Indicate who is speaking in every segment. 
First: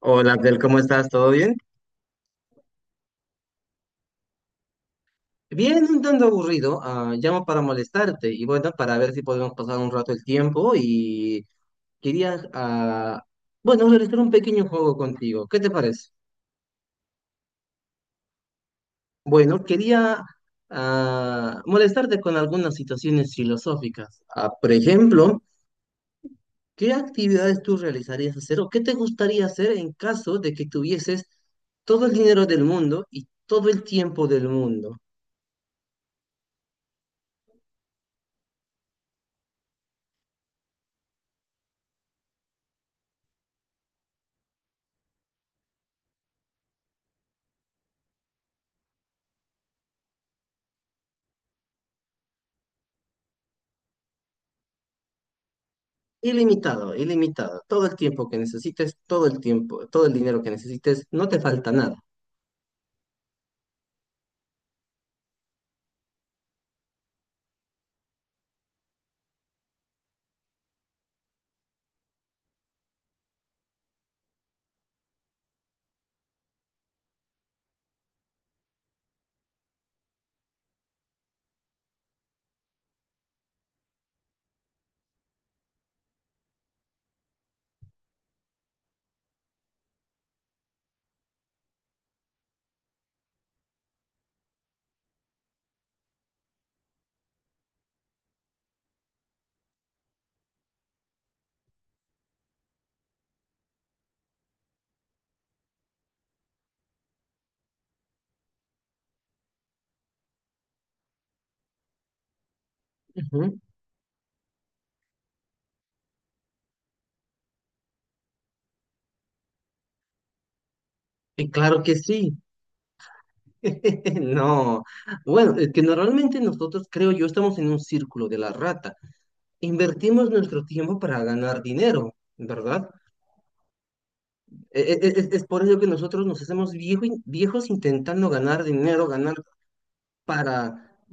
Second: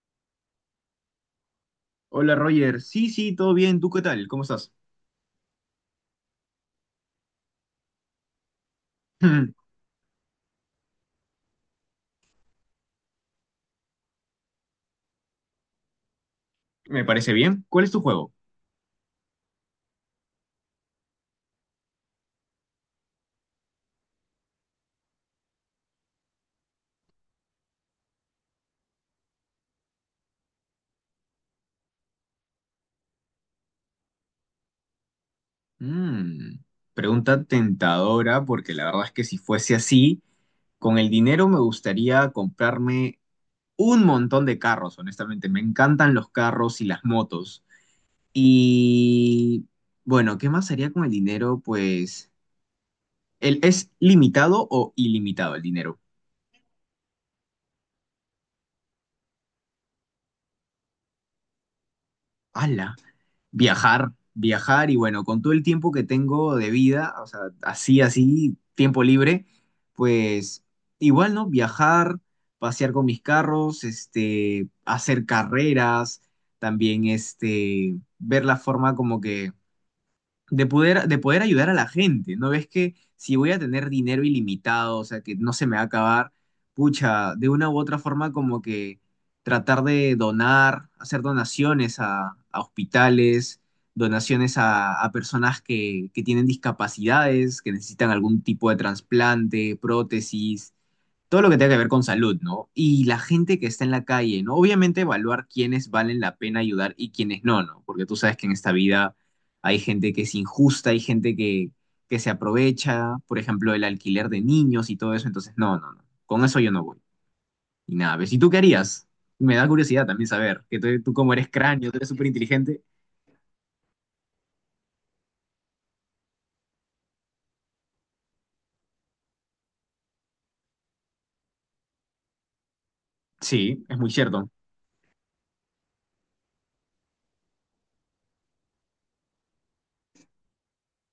Speaker 1: Hola Abdel, ¿cómo estás? ¿Todo bien?
Speaker 2: Hola Roger, sí, sí, todo bien, ¿tú qué tal? ¿Cómo estás?
Speaker 1: Bien, un tanto aburrido. Llamo para molestarte y bueno, para ver si podemos pasar un rato el tiempo y quería, bueno, realizar un pequeño juego contigo. ¿Qué te parece?
Speaker 2: Me parece bien. ¿Cuál es tu juego?
Speaker 1: Bueno, quería molestarte con algunas situaciones filosóficas. Ah, por ejemplo, ¿qué actividades tú realizarías hacer o qué te gustaría hacer en caso de que tuvieses todo el dinero del mundo y todo el tiempo del mundo?
Speaker 2: Mm, pregunta tentadora, porque la verdad es que si fuese así, con el dinero me gustaría comprarme un montón de carros, honestamente. Me encantan los carros y las motos. Y bueno, ¿qué más haría con el dinero? Pues, ¿es limitado o ilimitado el dinero?
Speaker 1: Ilimitado, ilimitado. Todo el tiempo que necesites, todo el tiempo, todo el dinero que necesites, no te falta nada.
Speaker 2: ¡Hala! Viajar, viajar y bueno, con todo el tiempo que tengo de vida, o sea, así, así, tiempo libre, pues igual, ¿no? Viajar, pasear con mis carros, este, hacer carreras, también, este, ver la forma como que de poder ayudar a la gente, ¿no ves que si voy a tener dinero ilimitado, o sea, que no se me va a acabar, pucha, de una u otra forma como que tratar de donar, hacer donaciones a hospitales, donaciones a personas que tienen discapacidades, que necesitan algún tipo de trasplante, prótesis, todo lo que tenga que ver con salud, ¿no? Y la gente que está en la calle, ¿no? Obviamente evaluar quiénes valen la pena ayudar y quiénes no, ¿no? Porque tú sabes que en esta vida hay gente que es injusta, hay gente que se aprovecha, por
Speaker 1: Ujú.
Speaker 2: ejemplo, el alquiler de niños y todo eso, entonces no, no, no, con eso yo no voy. Y nada, ¿ves? ¿Y tú qué harías? Me da curiosidad también saber, que tú como eres
Speaker 1: Y claro
Speaker 2: cráneo,
Speaker 1: que
Speaker 2: tú eres súper
Speaker 1: sí.
Speaker 2: inteligente.
Speaker 1: No. Bueno, es que normalmente nosotros, creo yo, estamos en un círculo de la rata. Invertimos nuestro tiempo para ganar dinero, ¿verdad?
Speaker 2: Sí, es muy cierto.
Speaker 1: Es por ello que nosotros nos hacemos viejos intentando ganar dinero, ganar para,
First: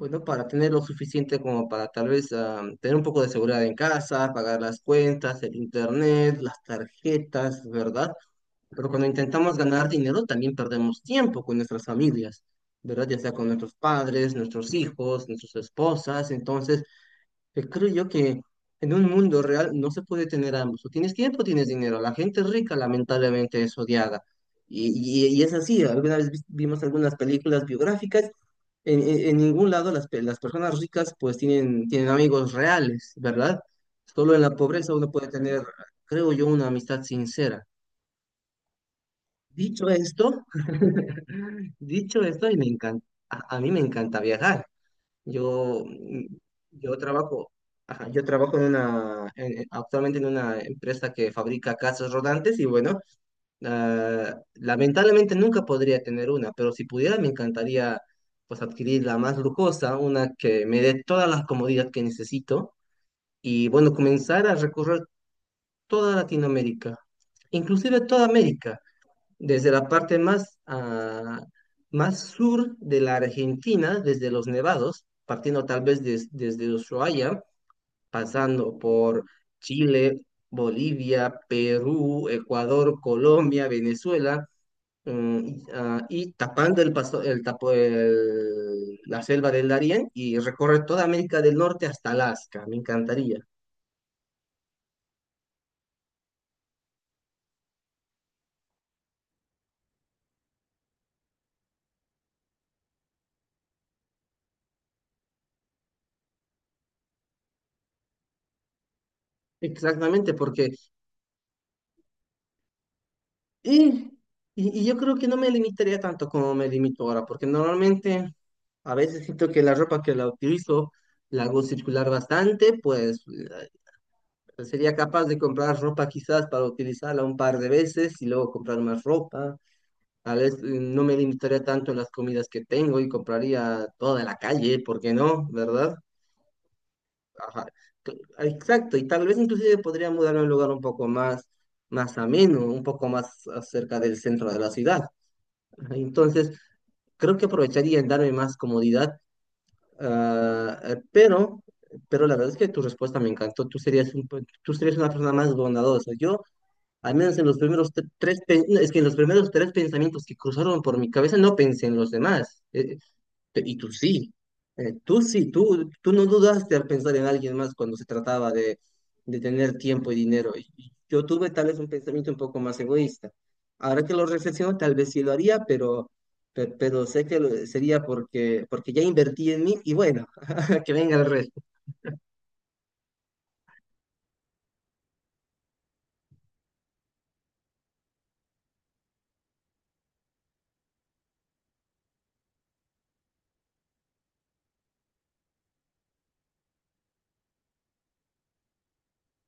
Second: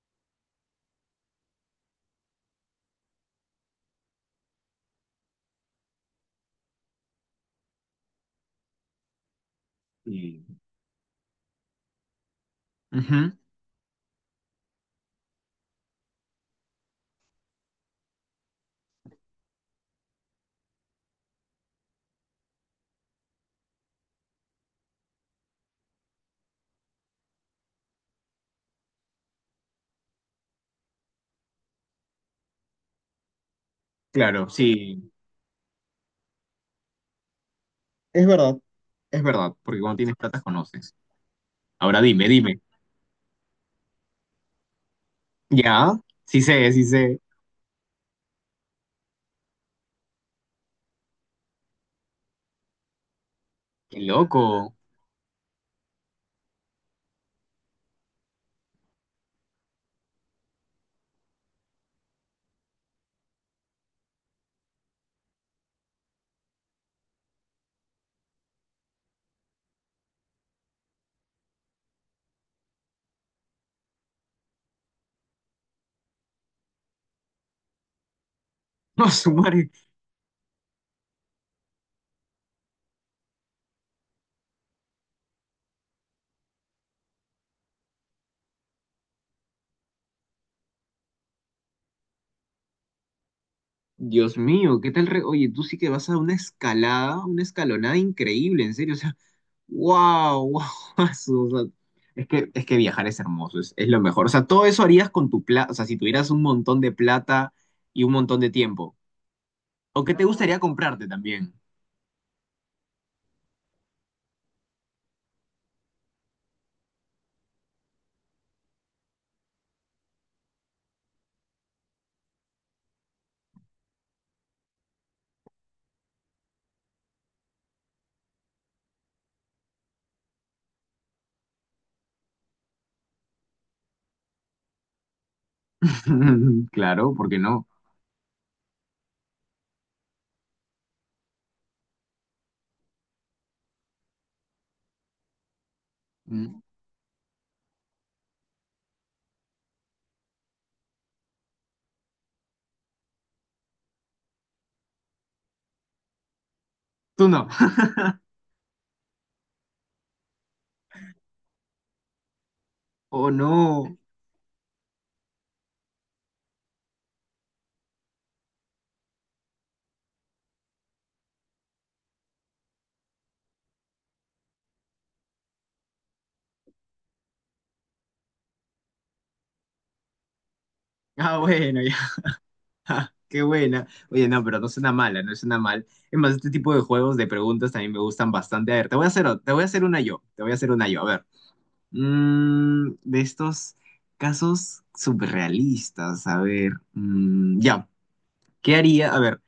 Speaker 1: bueno, para tener lo suficiente como para tal vez tener un poco de seguridad en casa, pagar las cuentas, el internet, las tarjetas, ¿verdad? Pero cuando intentamos ganar dinero
Speaker 2: Y-
Speaker 1: también perdemos tiempo con nuestras familias, ¿verdad? Ya
Speaker 2: Ujú.
Speaker 1: sea con nuestros padres, nuestros hijos, nuestras esposas, entonces que creo yo que en un mundo real no se puede tener ambos. O tienes tiempo o tienes dinero. La gente rica lamentablemente es odiada. Y, y es así. Alguna vez vimos algunas películas biográficas. En ningún lado las personas ricas pues tienen, tienen amigos reales, ¿verdad? Solo en
Speaker 2: Claro,
Speaker 1: la pobreza
Speaker 2: sí.
Speaker 1: uno puede tener, creo yo, una amistad sincera.
Speaker 2: Es verdad, es verdad, porque
Speaker 1: Dicho
Speaker 2: cuando tienes plata
Speaker 1: esto,
Speaker 2: conoces. Ahora
Speaker 1: dicho
Speaker 2: dime,
Speaker 1: esto, y
Speaker 2: dime.
Speaker 1: me encanta, a mí me encanta viajar. Yo,
Speaker 2: Ya, sí sé, sí
Speaker 1: yo
Speaker 2: sé.
Speaker 1: trabajo, ajá, yo trabajo en una, actualmente en una empresa que fabrica casas rodantes y bueno,
Speaker 2: Qué loco.
Speaker 1: lamentablemente nunca podría tener una, pero si pudiera me encantaría pues adquirir la más lujosa, una que me dé todas las comodidades que necesito y bueno, comenzar a recorrer toda Latinoamérica, inclusive toda América desde la parte más, más sur de la Argentina, desde los Nevados, partiendo tal vez desde Ushuaia, pasando
Speaker 2: No,
Speaker 1: por
Speaker 2: su madre.
Speaker 1: Chile, Bolivia, Perú, Ecuador, Colombia, Venezuela, y, y tapando el paso, la selva del Darién y recorre toda América del Norte hasta Alaska. Me encantaría.
Speaker 2: Dios mío, ¿qué tal? Oye, tú sí que vas a una escalada, una escalonada increíble, en serio. O sea, wow, wow. O sea, es que viajar es hermoso, es lo mejor. O sea, todo eso harías con tu plata, o sea, si tuvieras un montón de plata y un montón de tiempo. O qué te
Speaker 1: Exactamente,
Speaker 2: gustaría
Speaker 1: porque
Speaker 2: comprarte también.
Speaker 1: y, y yo creo que no me limitaría tanto como me limito ahora, porque normalmente a veces siento que la ropa que la utilizo la hago circular bastante, pues sería capaz de comprar ropa quizás para utilizarla un par de veces y luego comprar más ropa. Tal vez no me limitaría tanto en las comidas que tengo y compraría toda la calle, ¿por qué no? ¿Verdad?
Speaker 2: Claro, ¿por qué
Speaker 1: Ajá.
Speaker 2: no?
Speaker 1: Exacto, y tal vez inclusive podría mudarme a un lugar un poco más, más ameno, un poco más cerca del centro de la ciudad. Entonces,
Speaker 2: Mm.
Speaker 1: creo que aprovecharía en darme más comodidad, ah, eh, pero, pero la verdad es que tu respuesta me encantó. Tú serías un, tú serías una persona más bondadosa. Yo, al
Speaker 2: Tú
Speaker 1: menos en
Speaker 2: no.
Speaker 1: los primeros no, es que en los primeros tres pensamientos que cruzaron por mi cabeza, no pensé en los demás.
Speaker 2: Oh,
Speaker 1: Y tú
Speaker 2: no.
Speaker 1: sí, tú sí, tú no dudaste al pensar en alguien más cuando se trataba de tener tiempo y dinero. Y yo tuve tal vez un pensamiento un poco más egoísta. Ahora que lo reflexiono, tal vez sí lo haría, pero, pero sé que sería porque, porque ya invertí en mí y bueno, que venga el
Speaker 2: Ah,
Speaker 1: resto.
Speaker 2: bueno. Ja, qué buena. Oye, no, pero no suena mala, no suena mal. Es más, este tipo de juegos de preguntas también me gustan bastante. A ver, te voy a hacer una yo, te voy a hacer una yo. A ver, de estos casos surrealistas, a ver, ya, ¿qué haría? A ver,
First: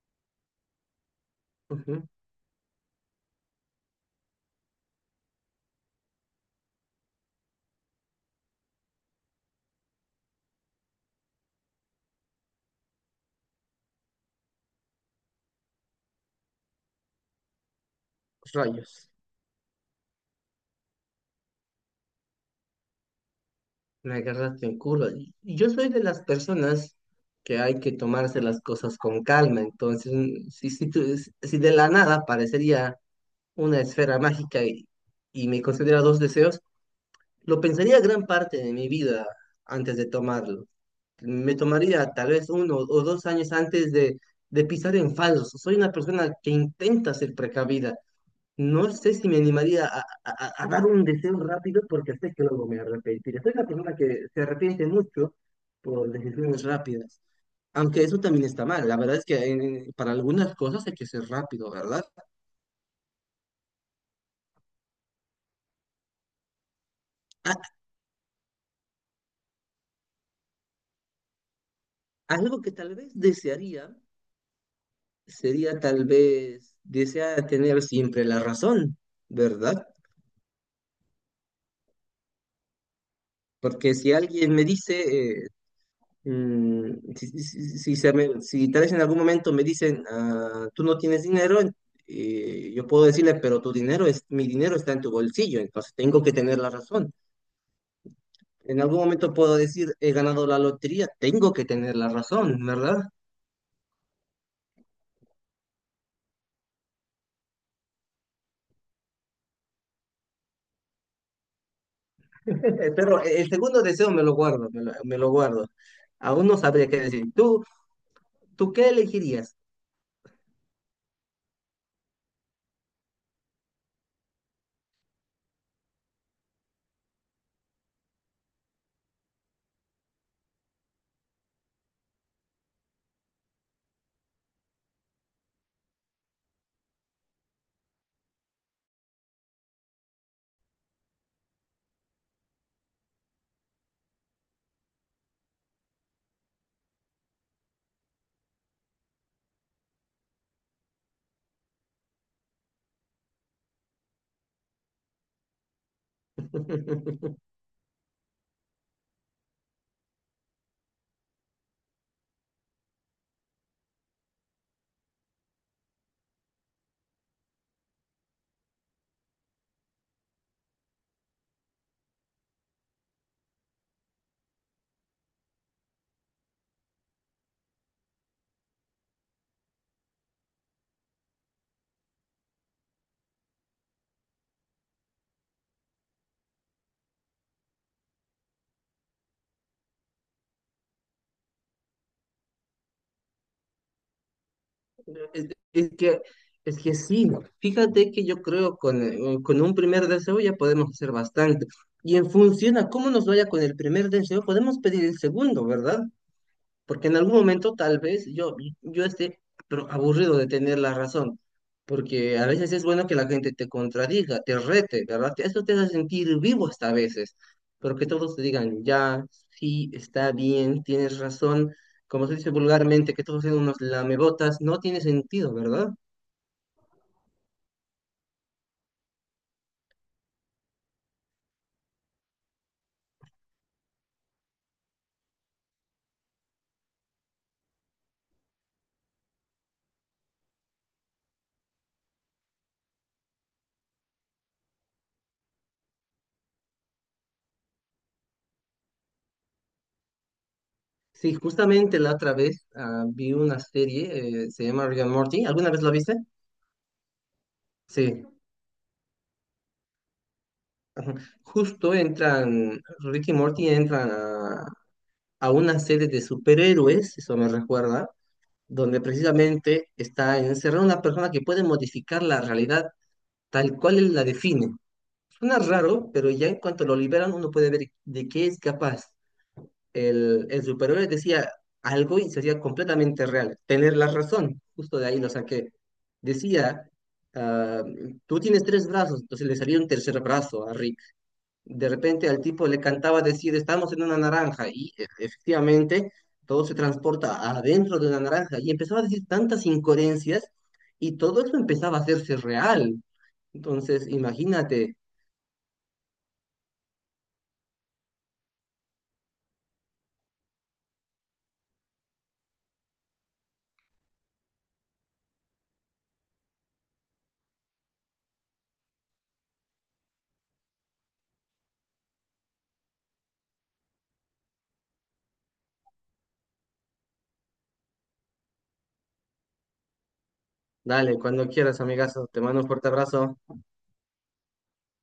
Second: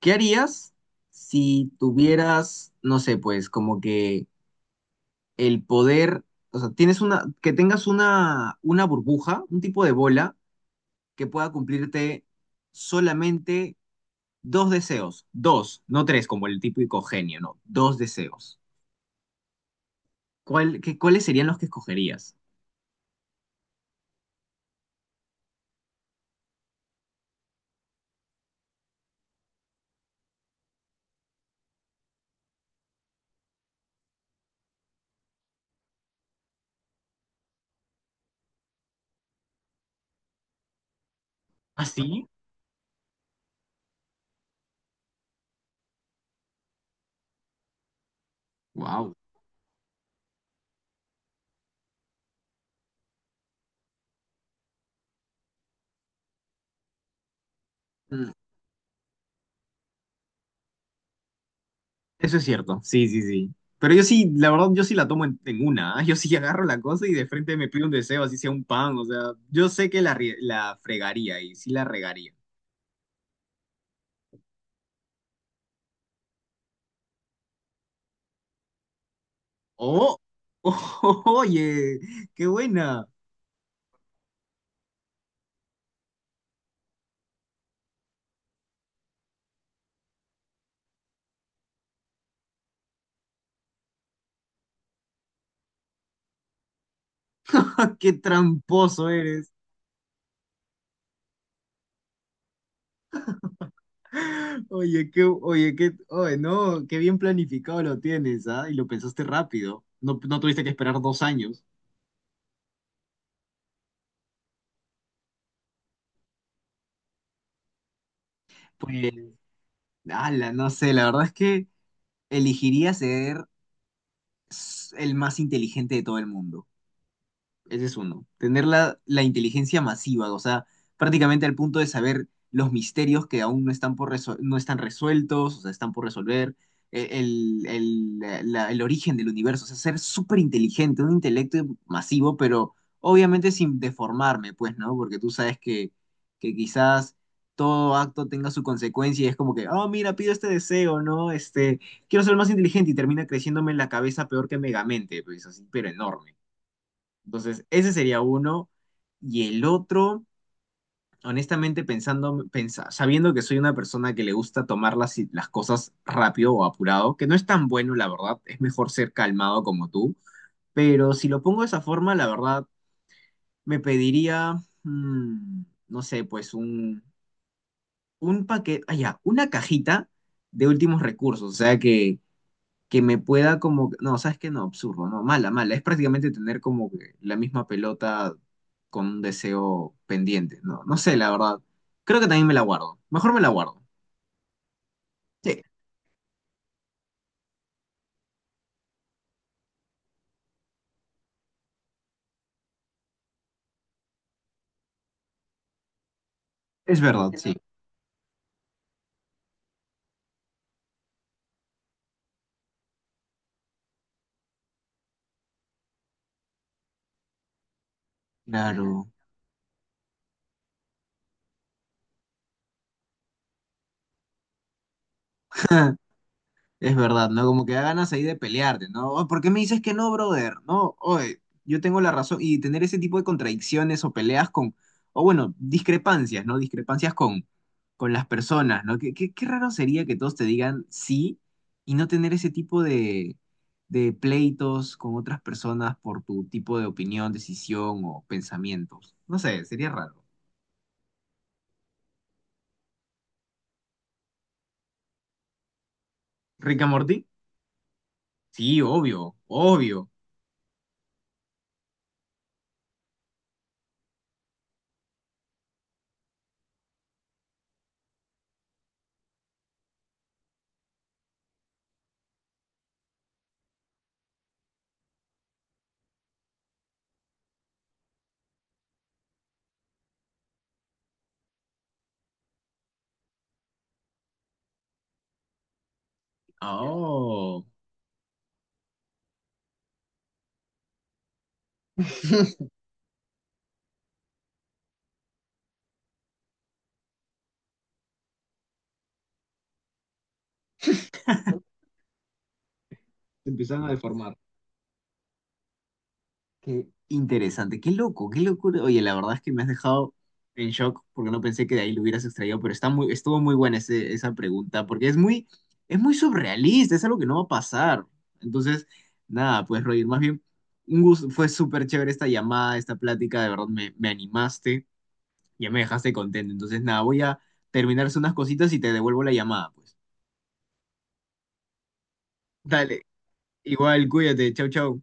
Speaker 2: ¿qué harías si
Speaker 1: Ujú.
Speaker 2: tuvieras, no sé, pues, como que el poder, o sea, que tengas una burbuja, un tipo de bola que pueda cumplirte solamente dos deseos. Dos, no tres, como el típico genio, no. Dos deseos.
Speaker 1: Rayos,
Speaker 2: ¿Cuáles serían los que escogerías?
Speaker 1: me agarraste en curva. Y yo soy de las personas que hay que tomarse las cosas con calma, entonces si, si, si de la nada parecería una esfera mágica y me concediera dos deseos, lo pensaría gran parte de mi vida antes de tomarlo. Me
Speaker 2: ¿Ah,
Speaker 1: tomaría
Speaker 2: sí?
Speaker 1: tal vez uno o dos años antes de pisar en falso. Soy una persona que intenta ser precavida. No
Speaker 2: Wow.
Speaker 1: sé si me animaría a, a dar un deseo rápido porque sé que luego me arrepentiré. Soy una persona que se arrepiente mucho por decisiones rápidas. Aunque eso
Speaker 2: Mm,
Speaker 1: también está mal. La verdad es que para algunas cosas hay que ser rápido, ¿verdad?
Speaker 2: eso es cierto, sí, sí, sí. Pero yo sí, la verdad, yo sí la tomo en una, ¿ah? Yo sí agarro la cosa y de frente
Speaker 1: A-
Speaker 2: me pido un deseo, así sea un pan, o sea, yo sé que la fregaría y sí la regaría.
Speaker 1: Algo que tal vez desearía sería tal vez desea tener siempre la razón, ¿verdad?
Speaker 2: ¡Oh! ¡Oye! ¡Qué buena!
Speaker 1: Porque si alguien me dice, si, si si tal vez en algún momento me dicen, "Ah, tú no tienes dinero, yo puedo decirle, pero tu dinero es, mi dinero está en tu bolsillo, entonces tengo que tener la razón."
Speaker 2: ¡Qué
Speaker 1: En algún
Speaker 2: tramposo
Speaker 1: momento
Speaker 2: eres!
Speaker 1: puedo decir, he ganado la lotería, tengo que tener la razón, ¿verdad?
Speaker 2: Oye, qué, oye, qué, oye, no, qué bien planificado lo tienes, ¿ah? Y lo pensaste rápido. No, no tuviste que esperar 2 años.
Speaker 1: Pero el segundo deseo me lo guardo, me lo guardo. Aún no sabría qué decir. ¿Tú, tú qué
Speaker 2: Pues,
Speaker 1: elegirías?
Speaker 2: ala, no sé, la verdad es que elegiría ser el más inteligente de todo el mundo. Ese es uno. Tener la, la inteligencia masiva, o sea, prácticamente al punto de saber los misterios que aún no están, no están resueltos, o sea, están por resolver, el origen del universo, o sea, ser súper inteligente, un intelecto masivo, pero obviamente sin deformarme, pues, ¿no? Porque tú sabes que quizás todo acto tenga su consecuencia y es como que, oh, mira, pido este deseo, ¿no? Este, quiero ser más inteligente y termina creciéndome en la cabeza peor que Megamente, pues así, pero enorme. Entonces, ese sería uno. Y el otro, honestamente, sabiendo que soy una persona que le gusta tomar las cosas rápido o apurado, que no es tan bueno, la verdad, es mejor ser calmado como tú, pero si lo pongo de esa forma, la verdad, me pediría, mm, no sé, pues un paquete, ah, ya, una cajita de últimos recursos, o sea que me pueda como, no, sabes que no, absurdo, no, mala, mala, es prácticamente tener como que la misma pelota con un deseo pendiente, no, no sé, la verdad, creo que también me la guardo, mejor me la guardo,
Speaker 1: Es,
Speaker 2: sí,
Speaker 1: es que, es que sí, ¿no? Fíjate que yo creo con un primer deseo ya podemos hacer bastante. Y en función a cómo nos vaya con el primer deseo, podemos pedir el segundo, ¿verdad?
Speaker 2: es
Speaker 1: Porque en
Speaker 2: verdad,
Speaker 1: algún
Speaker 2: sí,
Speaker 1: momento tal vez yo, yo esté pero aburrido de tener la razón, porque a veces es bueno que la gente te contradiga, te rete, ¿verdad? Eso te hace sentir vivo hasta a veces, pero que todos te digan,
Speaker 2: claro.
Speaker 1: ya, sí, está bien, tienes razón, como se dice vulgarmente, que todos sean unos lamebotas, no tiene sentido, ¿verdad?
Speaker 2: Es verdad, ¿no? Como que da ganas ahí de pelearte, ¿no? "Oh, ¿por qué me dices que no, brother? No, oye, yo tengo la razón". Y tener ese tipo de contradicciones o peleas con, o bueno, discrepancias, ¿no? Discrepancias con las personas, ¿no? Qué raro sería que todos te digan sí y no tener ese tipo de pleitos con otras personas por tu tipo de opinión, decisión o pensamientos. No sé, sería raro.
Speaker 1: Sí, justamente la otra vez vi una serie, se llama Rick and Morty, ¿alguna vez la viste?
Speaker 2: ¿Rick and Morty?
Speaker 1: Sí,
Speaker 2: Sí, obvio, obvio.
Speaker 1: justo entran, Rick y Morty entran a una serie de superhéroes, eso me recuerda, donde precisamente está encerrada una persona que puede modificar la realidad tal cual él la define. Suena raro, pero ya en cuanto lo liberan uno puede ver de qué es capaz. El superhéroe decía algo y sería completamente real. Tener la razón, justo de ahí lo saqué. Decía,
Speaker 2: Oh.
Speaker 1: ah, tú tienes tres brazos, entonces le salía un tercer brazo a Rick de repente al tipo le cantaba decir, estamos en una naranja, y efectivamente todo se transporta adentro de una naranja, y empezaba a decir tantas incoherencias, y todo eso empezaba a hacerse real.
Speaker 2: Se empiezan a
Speaker 1: Entonces,
Speaker 2: deformar.
Speaker 1: imagínate,
Speaker 2: Qué interesante, qué loco, qué locura. Oye, la verdad es que me has dejado en shock porque no pensé que de ahí lo hubieras extraído, pero está muy, estuvo muy buena esa pregunta porque es muy surrealista, es algo que no va a pasar. Entonces, nada, pues Roger, más bien, un gusto, fue súper chévere esta llamada, esta plática, de verdad me animaste, ya me dejaste contento. Entonces, nada, voy a terminarse unas cositas y te devuelvo la llamada, pues.
Speaker 1: dale, cuando quieras, amigazo, te mando un fuerte
Speaker 2: Dale,
Speaker 1: abrazo.
Speaker 2: igual, cuídate, chau, chau.